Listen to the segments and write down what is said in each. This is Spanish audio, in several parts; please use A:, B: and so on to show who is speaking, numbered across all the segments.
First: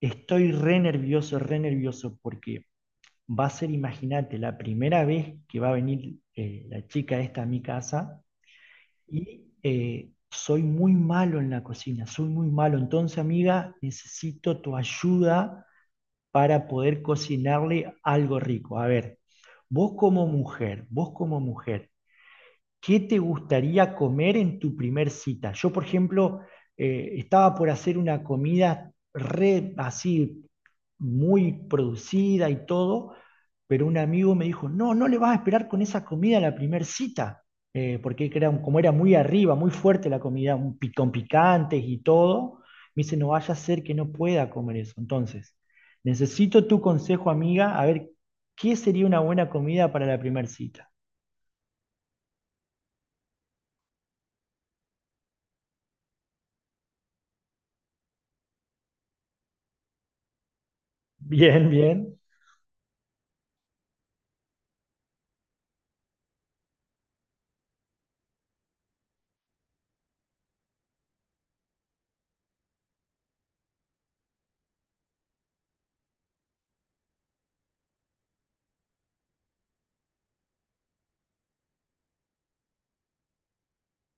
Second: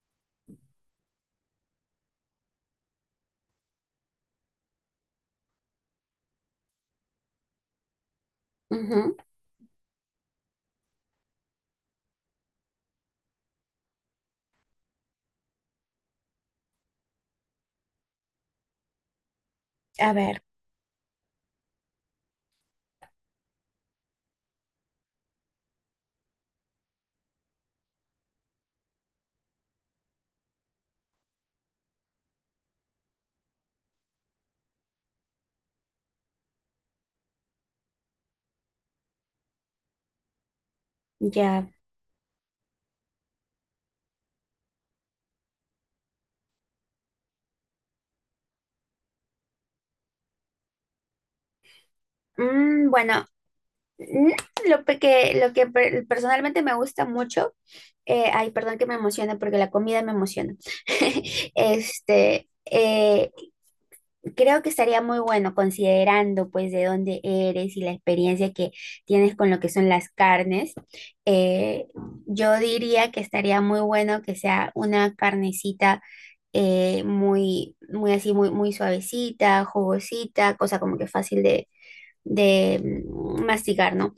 A: Estoy re nervioso, porque va a ser, imagínate, la primera vez que va a venir la chica esta a mi casa
B: Ujú.
A: y soy muy malo en la cocina, soy muy malo. Entonces, amiga, necesito tu ayuda para poder cocinarle algo rico. A ver,
B: A ver,
A: vos como mujer, ¿qué te gustaría comer en tu primer cita? Yo, por ejemplo, estaba por hacer una comida re así, muy producida y todo, pero un amigo me dijo, no, no le vas a esperar con esa comida a la primer cita, porque era, como era muy arriba, muy fuerte la comida, con
B: ya.
A: picantes y todo, me dice, no vaya a ser que no pueda comer eso. Entonces, necesito tu consejo, amiga, a ver, ¿qué sería una buena comida para la primer cita?
B: Bueno, mm, lo que personalmente me gusta mucho, ay, perdón que me emocione porque la comida me emociona.
A: Bien, bien.
B: Este, eh, Creo que estaría muy bueno considerando pues de dónde eres y la experiencia que tienes con lo que son las carnes. Eh, yo diría que estaría muy bueno que sea una carnecita muy, muy así, muy, muy suavecita, jugosita, cosa como que fácil de masticar, ¿no?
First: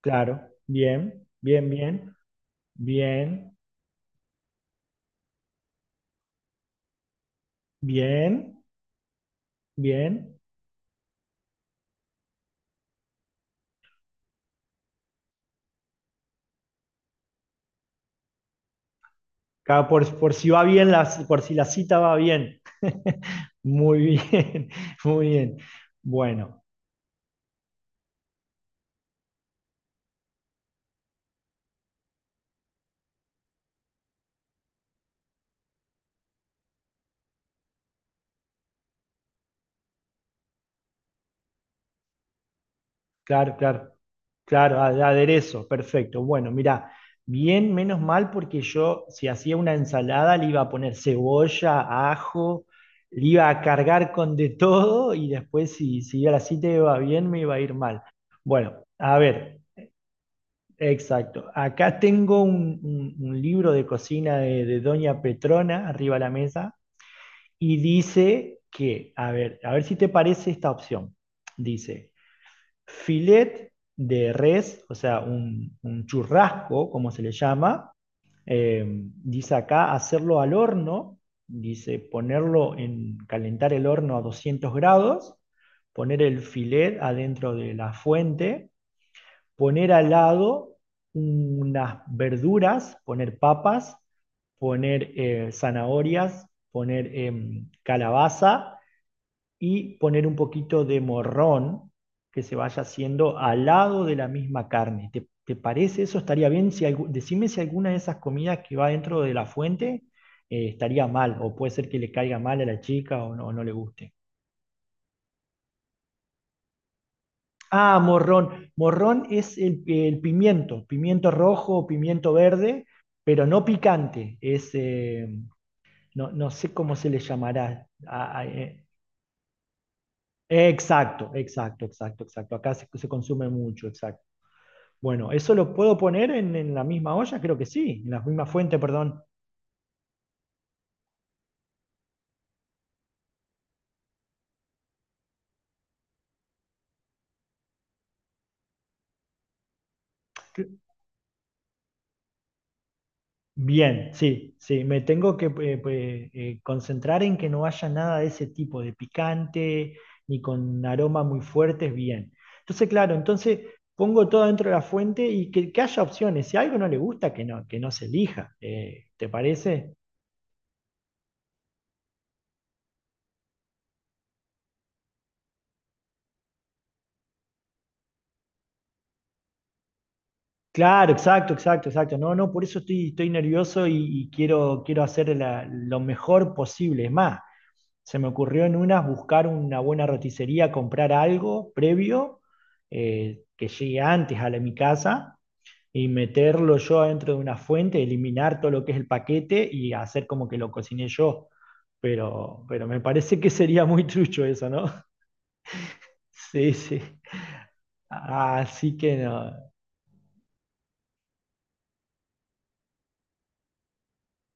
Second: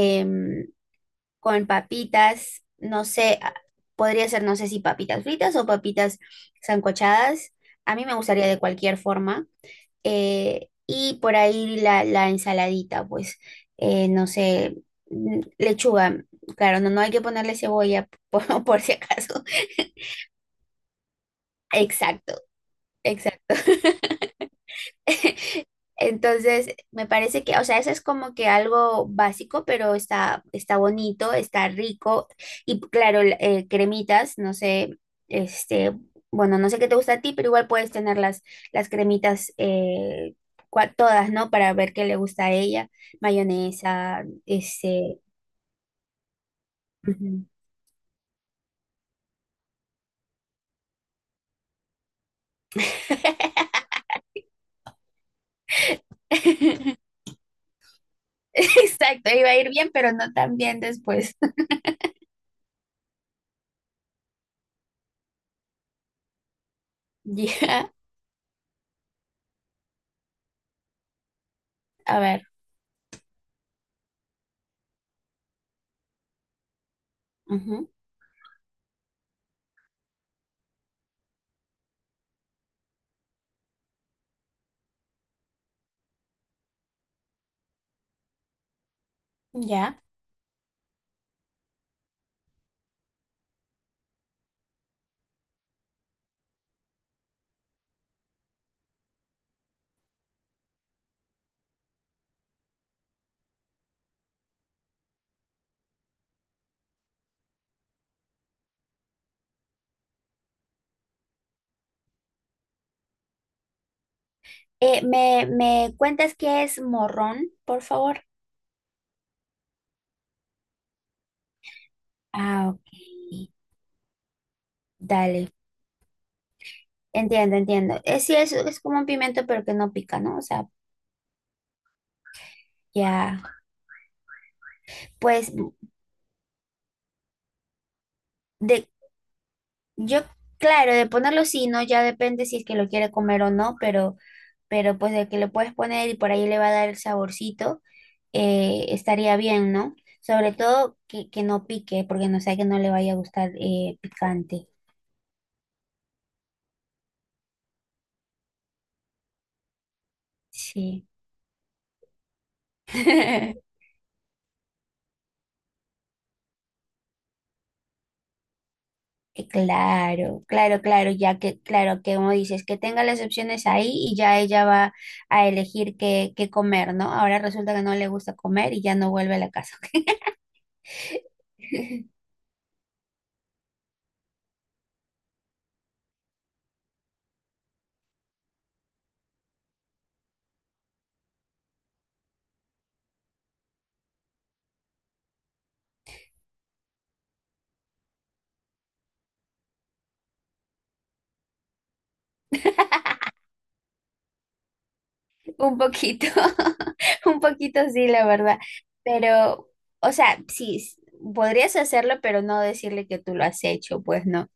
A: Claro, bien,
B: con
A: bien, bien,
B: papitas, no sé,
A: bien,
B: podría ser, no sé si papitas fritas o papitas sancochadas. A mí me gustaría de
A: bien,
B: cualquier forma.
A: bien.
B: Y por ahí la ensaladita, pues, no sé, lechuga. Claro, no, no hay que ponerle cebolla por, por si acaso.
A: Por si va bien, la, por si la cita va
B: Exacto,
A: bien.
B: exacto.
A: Muy bien, muy bien. Bueno,
B: Entonces, me parece que, o sea, eso es como que algo básico, pero está, está bonito, está rico. Y claro, cremitas, no sé, este, bueno, no sé qué te gusta a ti, pero igual puedes tener las cremitas todas, ¿no? Para ver qué le gusta a ella.
A: claro, claro,
B: Mayonesa,
A: claro,
B: este.
A: aderezo, perfecto. Bueno, mira,
B: Ujú.
A: bien, menos mal, porque yo si hacía una ensalada le iba a poner cebolla, ajo, le iba a cargar con de todo y después si a la cita iba bien, me iba a ir mal. Bueno, a
B: Exacto, iba a
A: ver.
B: ir bien, pero no tan bien después.
A: Exacto. Acá tengo un libro de cocina de Doña Petrona arriba de la mesa y
B: Ya,
A: dice que, a ver si te parece esta opción. Dice,
B: a ver.
A: filet de res, o sea, un churrasco, como se le
B: Ujú,
A: llama. Dice acá hacerlo al horno, dice ponerlo en calentar el horno a 200 grados, poner el filet adentro de la fuente, poner
B: ya.
A: al lado unas verduras, poner papas, poner zanahorias, poner calabaza y poner un poquito de morrón que se vaya haciendo al lado de la misma carne. ¿Te parece eso? ¿Estaría bien? Decime si alguna de esas comidas que va dentro de la fuente estaría mal o puede ser que le caiga mal a la chica o no le guste.
B: Me cuentas qué es morrón, por
A: Ah,
B: favor?
A: morrón. Morrón es el pimiento, pimiento rojo o pimiento
B: Ah,
A: verde,
B: ok.
A: pero no picante. Es, eh,
B: Dale.
A: no, no sé cómo se le
B: Entiendo,
A: llamará.
B: entiendo.
A: Ah,
B: Sí,
A: ah,
B: es
A: eh,
B: como un pimiento, pero que no pica, ¿no? O sea,
A: exacto, exacto, exacto, exacto. Acá se
B: ya.
A: consume mucho, exacto. Bueno,
B: Pues
A: ¿eso lo puedo poner en la misma olla? Creo que sí, en la misma fuente,
B: de,
A: perdón.
B: yo, claro, de ponerlo sí, ¿no? Ya depende si es que lo quiere comer o no, pero pues de que le puedes poner y por ahí le va a dar el saborcito, estaría bien, ¿no? Sobre todo que no pique, porque no sea que no le vaya a gustar
A: Bien, sí,
B: picante.
A: sí, me tengo que pues, concentrar en que no haya nada de ese tipo, de picante, ni con
B: Sí.
A: aromas muy fuertes, bien. Entonces, claro, entonces pongo todo dentro de la fuente y que haya opciones. Si algo no le gusta, que no se elija. ¿Te parece?
B: Claro, claro, claro, ya que, claro, que como dices, que tenga las opciones ahí y ya ella va a elegir qué, qué comer, ¿no? Ahora resulta que no le gusta comer y ya no vuelve a la casa.
A: Claro, exacto, exacto, exacto. No, no, por eso estoy nervioso y quiero hacer lo mejor posible. Es más. Se me ocurrió en unas buscar una buena roticería, comprar algo previo que llegue antes a mi casa y meterlo yo adentro de una fuente, eliminar todo lo que es el paquete y hacer como que lo cociné yo. Pero me parece que sería muy trucho eso, ¿no?
B: Un poquito,
A: Sí, sí.
B: un poquito sí, la verdad.
A: Así que no.
B: Pero, o sea, sí, podrías hacerlo, pero no decirle que tú lo has hecho, pues no.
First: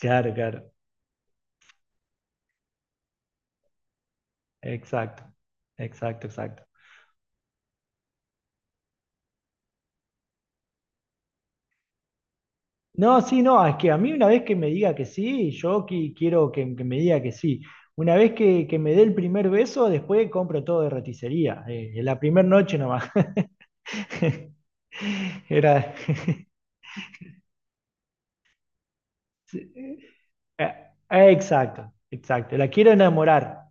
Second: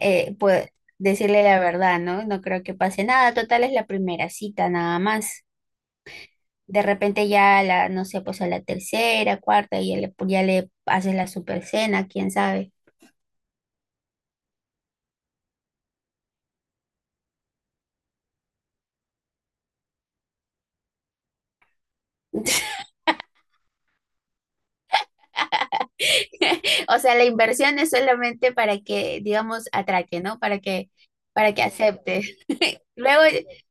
A: Claro,
B: pues
A: claro.
B: decirle la verdad, ¿no? No creo que pase nada. Total, es la primera cita, nada
A: Exacto.
B: más.
A: Exacto, exacto.
B: De repente ya la, no sé, pues a la tercera, cuarta, ya le haces la super cena, quién sabe.
A: No, sí, no, es que a mí una vez que me diga que sí, yo quiero que me diga que sí. Una vez que me dé el primer beso, después compro todo de roticería. En la primera noche nomás. Era.
B: O sea, la inversión es solamente para que, digamos,
A: eh,
B: atraque, ¿no?
A: eh,
B: Para que
A: Exacto,
B: acepte.
A: exacto. La quiero
B: Luego
A: enamorar.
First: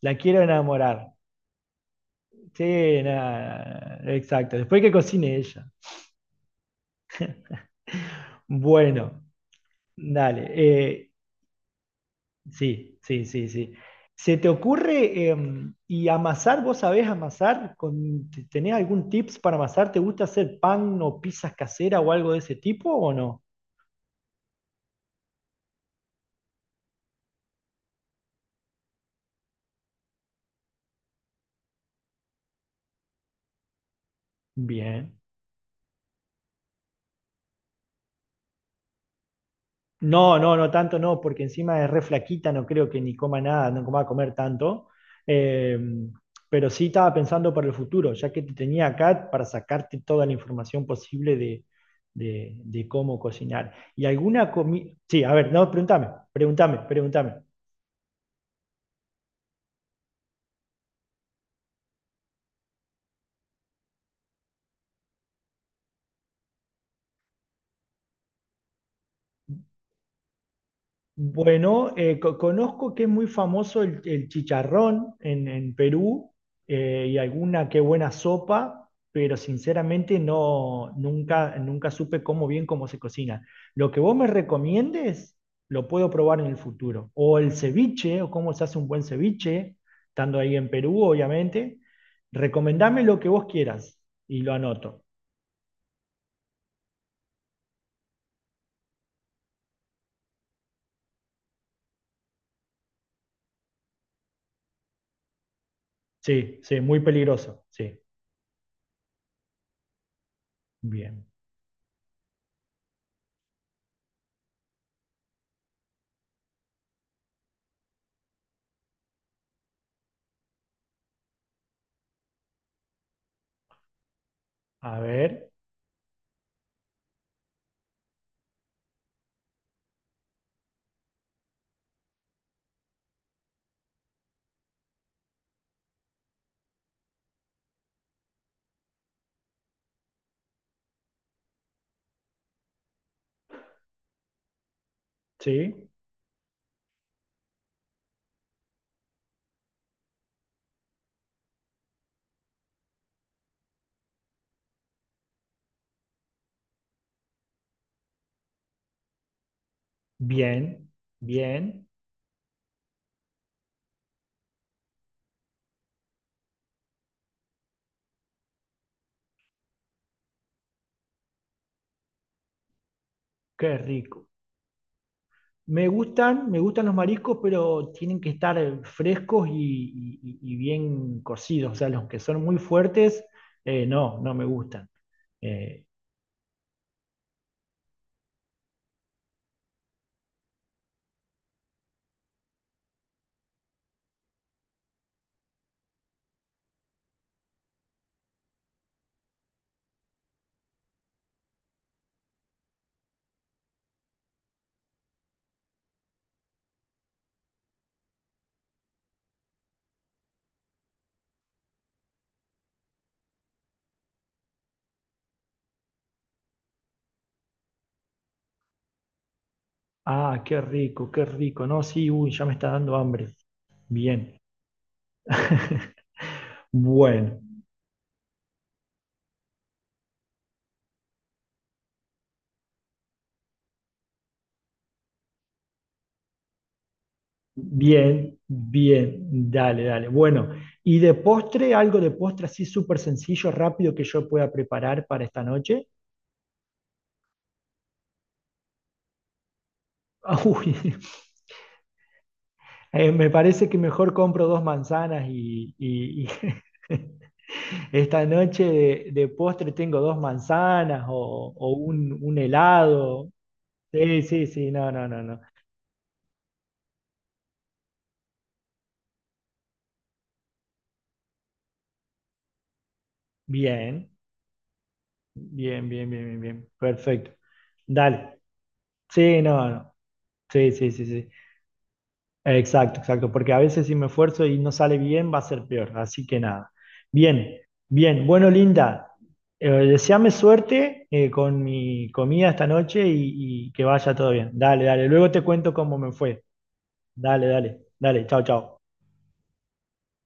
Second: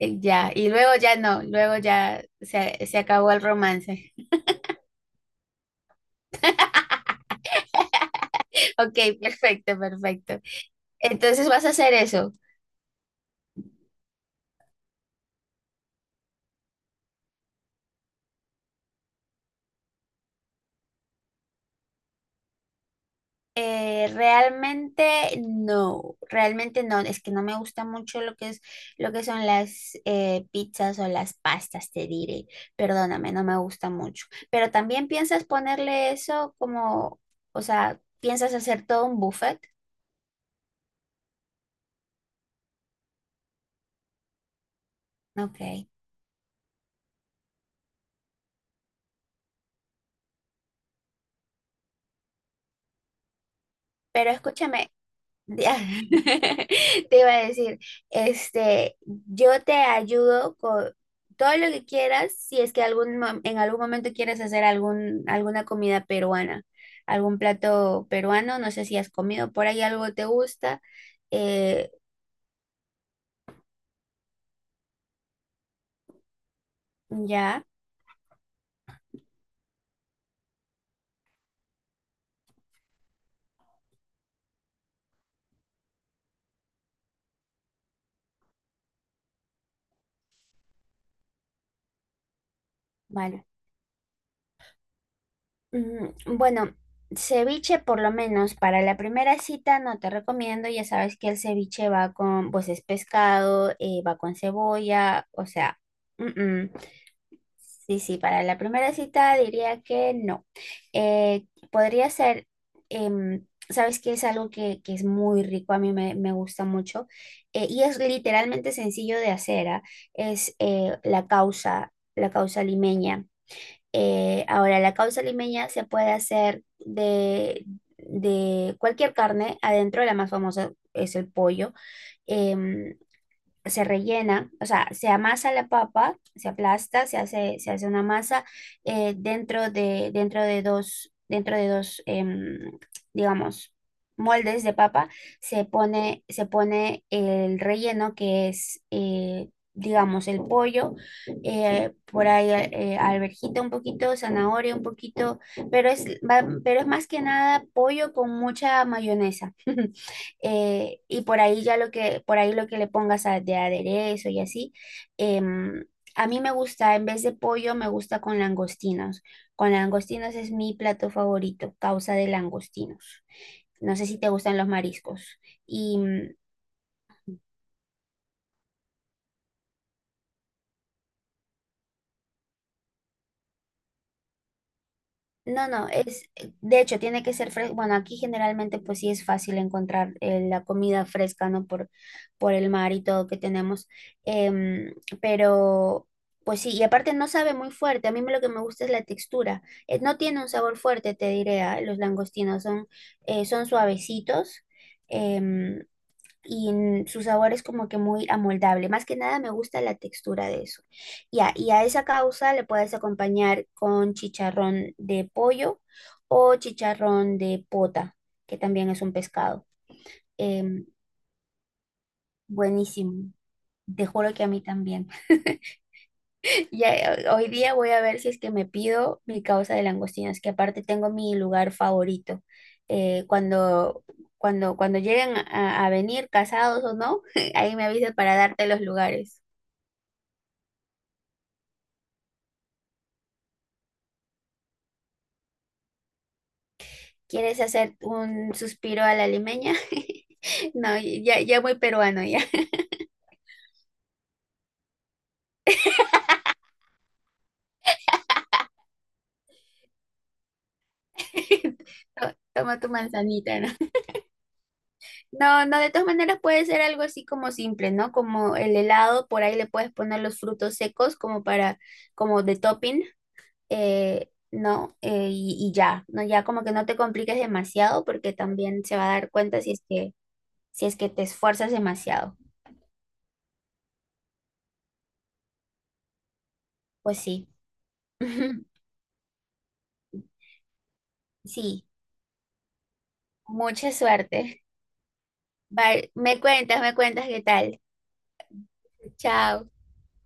A: La quiero
B: ya, y luego
A: enamorar.
B: ya no, luego ya se
A: Sí,
B: acabó el
A: nada,
B: romance.
A: exacto. Después que cocine ella.
B: Ok,
A: Bueno,
B: perfecto, perfecto.
A: dale. Eh,
B: Entonces vas a hacer eso.
A: Sí, sí, sí, sí. ¿Se te ocurre y amasar? ¿Vos sabés amasar? ¿Tenés algún tips para amasar? ¿Te gusta hacer pan o pizzas caseras o algo de ese tipo o no?
B: Realmente no, es que no me gusta mucho lo que es lo que son las pizzas o las pastas, te diré. Perdóname, no me gusta mucho. Pero también
A: Bien.
B: piensas ponerle eso como, o sea, piensas hacer todo un buffet.
A: No, no, no tanto no, porque encima es re flaquita, no creo que ni coma nada, no coma a comer tanto.
B: Ok.
A: Em, pero sí estaba pensando para el futuro, ya que te tenía acá para sacarte toda la información posible de cómo cocinar. ¿Y
B: Pero
A: alguna
B: escúchame,
A: comida? Sí, a ver, no,
B: ya,
A: pregúntame, pregúntame,
B: te iba
A: pregúntame.
B: a decir, yo te ayudo con todo lo que quieras, si es que algún, en algún momento quieres hacer algún, alguna comida peruana, algún plato peruano, no sé si has comido por ahí algo te gusta, eh,
A: Bueno, conozco que es muy famoso el chicharrón en Perú y
B: ya,
A: alguna que buena sopa, pero sinceramente no, nunca, nunca supe cómo bien cómo se cocina. Lo que vos me recomiendes lo puedo probar en el futuro. O el ceviche, o cómo se hace un buen ceviche, estando ahí en Perú, obviamente. Recomendame lo que
B: vale.
A: vos quieras y lo anoto.
B: Mm, bueno, ceviche por lo menos para la primera cita no te recomiendo, ya sabes que el ceviche va con, pues es pescado, va con cebolla, o sea... Mm,
A: Sí,
B: mm.
A: sí, muy peligroso. Sí,
B: Sí, sí, para la primera cita diría que no.
A: bien.
B: Podría ser, sabes que es algo que es muy rico, a mí me, me gusta mucho, y es literalmente sencillo de hacer, ¿ah? Es la causa limeña. Ahora, la
A: A
B: causa
A: ver,
B: limeña se puede hacer de cualquier carne, adentro la más famosa es el pollo, em, se rellena, o sea, se amasa la papa, se aplasta, se hace una masa dentro de, dentro de dos, digamos, moldes de papa,
A: sí.
B: se pone el relleno que es, digamos, el pollo, por ahí alverjita un poquito, zanahoria un poquito, pero pero es más que nada pollo con mucha mayonesa.
A: Bien,
B: Y por ahí ya
A: bien,
B: lo que, por ahí lo que le pongas de aderezo y así. em, a mí me gusta, en vez de pollo, me gusta con langostinos. Con langostinos es mi plato favorito, causa de langostinos.
A: qué
B: No sé si
A: rico.
B: te gustan los mariscos.
A: Me
B: Y
A: gustan, me gustan los mariscos, pero tienen que estar frescos y bien cocidos. O sea, los que son muy fuertes, no, no me gustan.
B: no,
A: Eh,
B: no, de hecho, tiene que ser fresco. Bueno, aquí generalmente pues sí es fácil encontrar la comida fresca, ¿no? Por el mar y todo que tenemos. Em, pero pues sí, y aparte no sabe muy fuerte. A lo que me gusta es la textura. No tiene un sabor fuerte, te diré, ah, los langostinos son, son suavecitos. em, y su sabor es como que muy amoldable. Más que nada me gusta la textura de eso. Ya, y a esa causa le puedes acompañar con chicharrón de pollo o chicharrón de pota, que también es un pescado.
A: qué
B: Em,
A: rico, qué rico. No, sí, uy, ya me está dando hambre.
B: buenísimo. Te juro
A: Bien.
B: que a mí también. Ya,
A: Bueno,
B: hoy día voy a ver si es que me pido mi causa de langostinos, que aparte tengo mi lugar favorito. Eh, cuando, cuando lleguen a venir casados o no, ahí me avisa para
A: bien,
B: darte los
A: bien,
B: lugares.
A: dale, dale. Bueno, y de postre, algo de postre así súper sencillo, rápido que yo pueda preparar para esta noche.
B: ¿Quieres hacer un suspiro a la limeña?
A: Uy.
B: No, ya, ya muy peruano, ya.
A: Me parece que mejor compro dos manzanas y esta noche de postre tengo dos manzanas o un, un
B: Toma tu
A: helado.
B: manzanita, ¿no?
A: Sí, sí, sí, no, no, no, no.
B: No, no, de todas maneras puede ser algo así como simple, ¿no? Como el helado, por ahí le puedes poner los frutos secos como para, como de topping,
A: Bien,
B: ¿no? Y
A: bien,
B: ya,
A: bien,
B: ¿no?
A: bien, bien,
B: Ya como
A: bien.
B: que no te
A: Perfecto.
B: compliques demasiado porque
A: Dale.
B: también se va a dar
A: Sí,
B: cuenta
A: no,
B: si es
A: no.
B: que,
A: Sí,
B: si
A: sí,
B: es
A: sí,
B: que te
A: sí.
B: esfuerzas demasiado.
A: Exacto, exacto, porque a veces si me esfuerzo y no sale bien, va a ser peor. Así que nada.
B: Pues sí.
A: Bien, bien. Bueno, Linda, deséame suerte con
B: Sí,
A: mi comida esta noche y que
B: mucha
A: vaya todo bien.
B: suerte.
A: Dale, dale. Luego te cuento cómo
B: Vale,
A: me fue.
B: me cuentas qué
A: Dale,
B: tal.
A: dale, dale. Chao, chao.
B: Chao.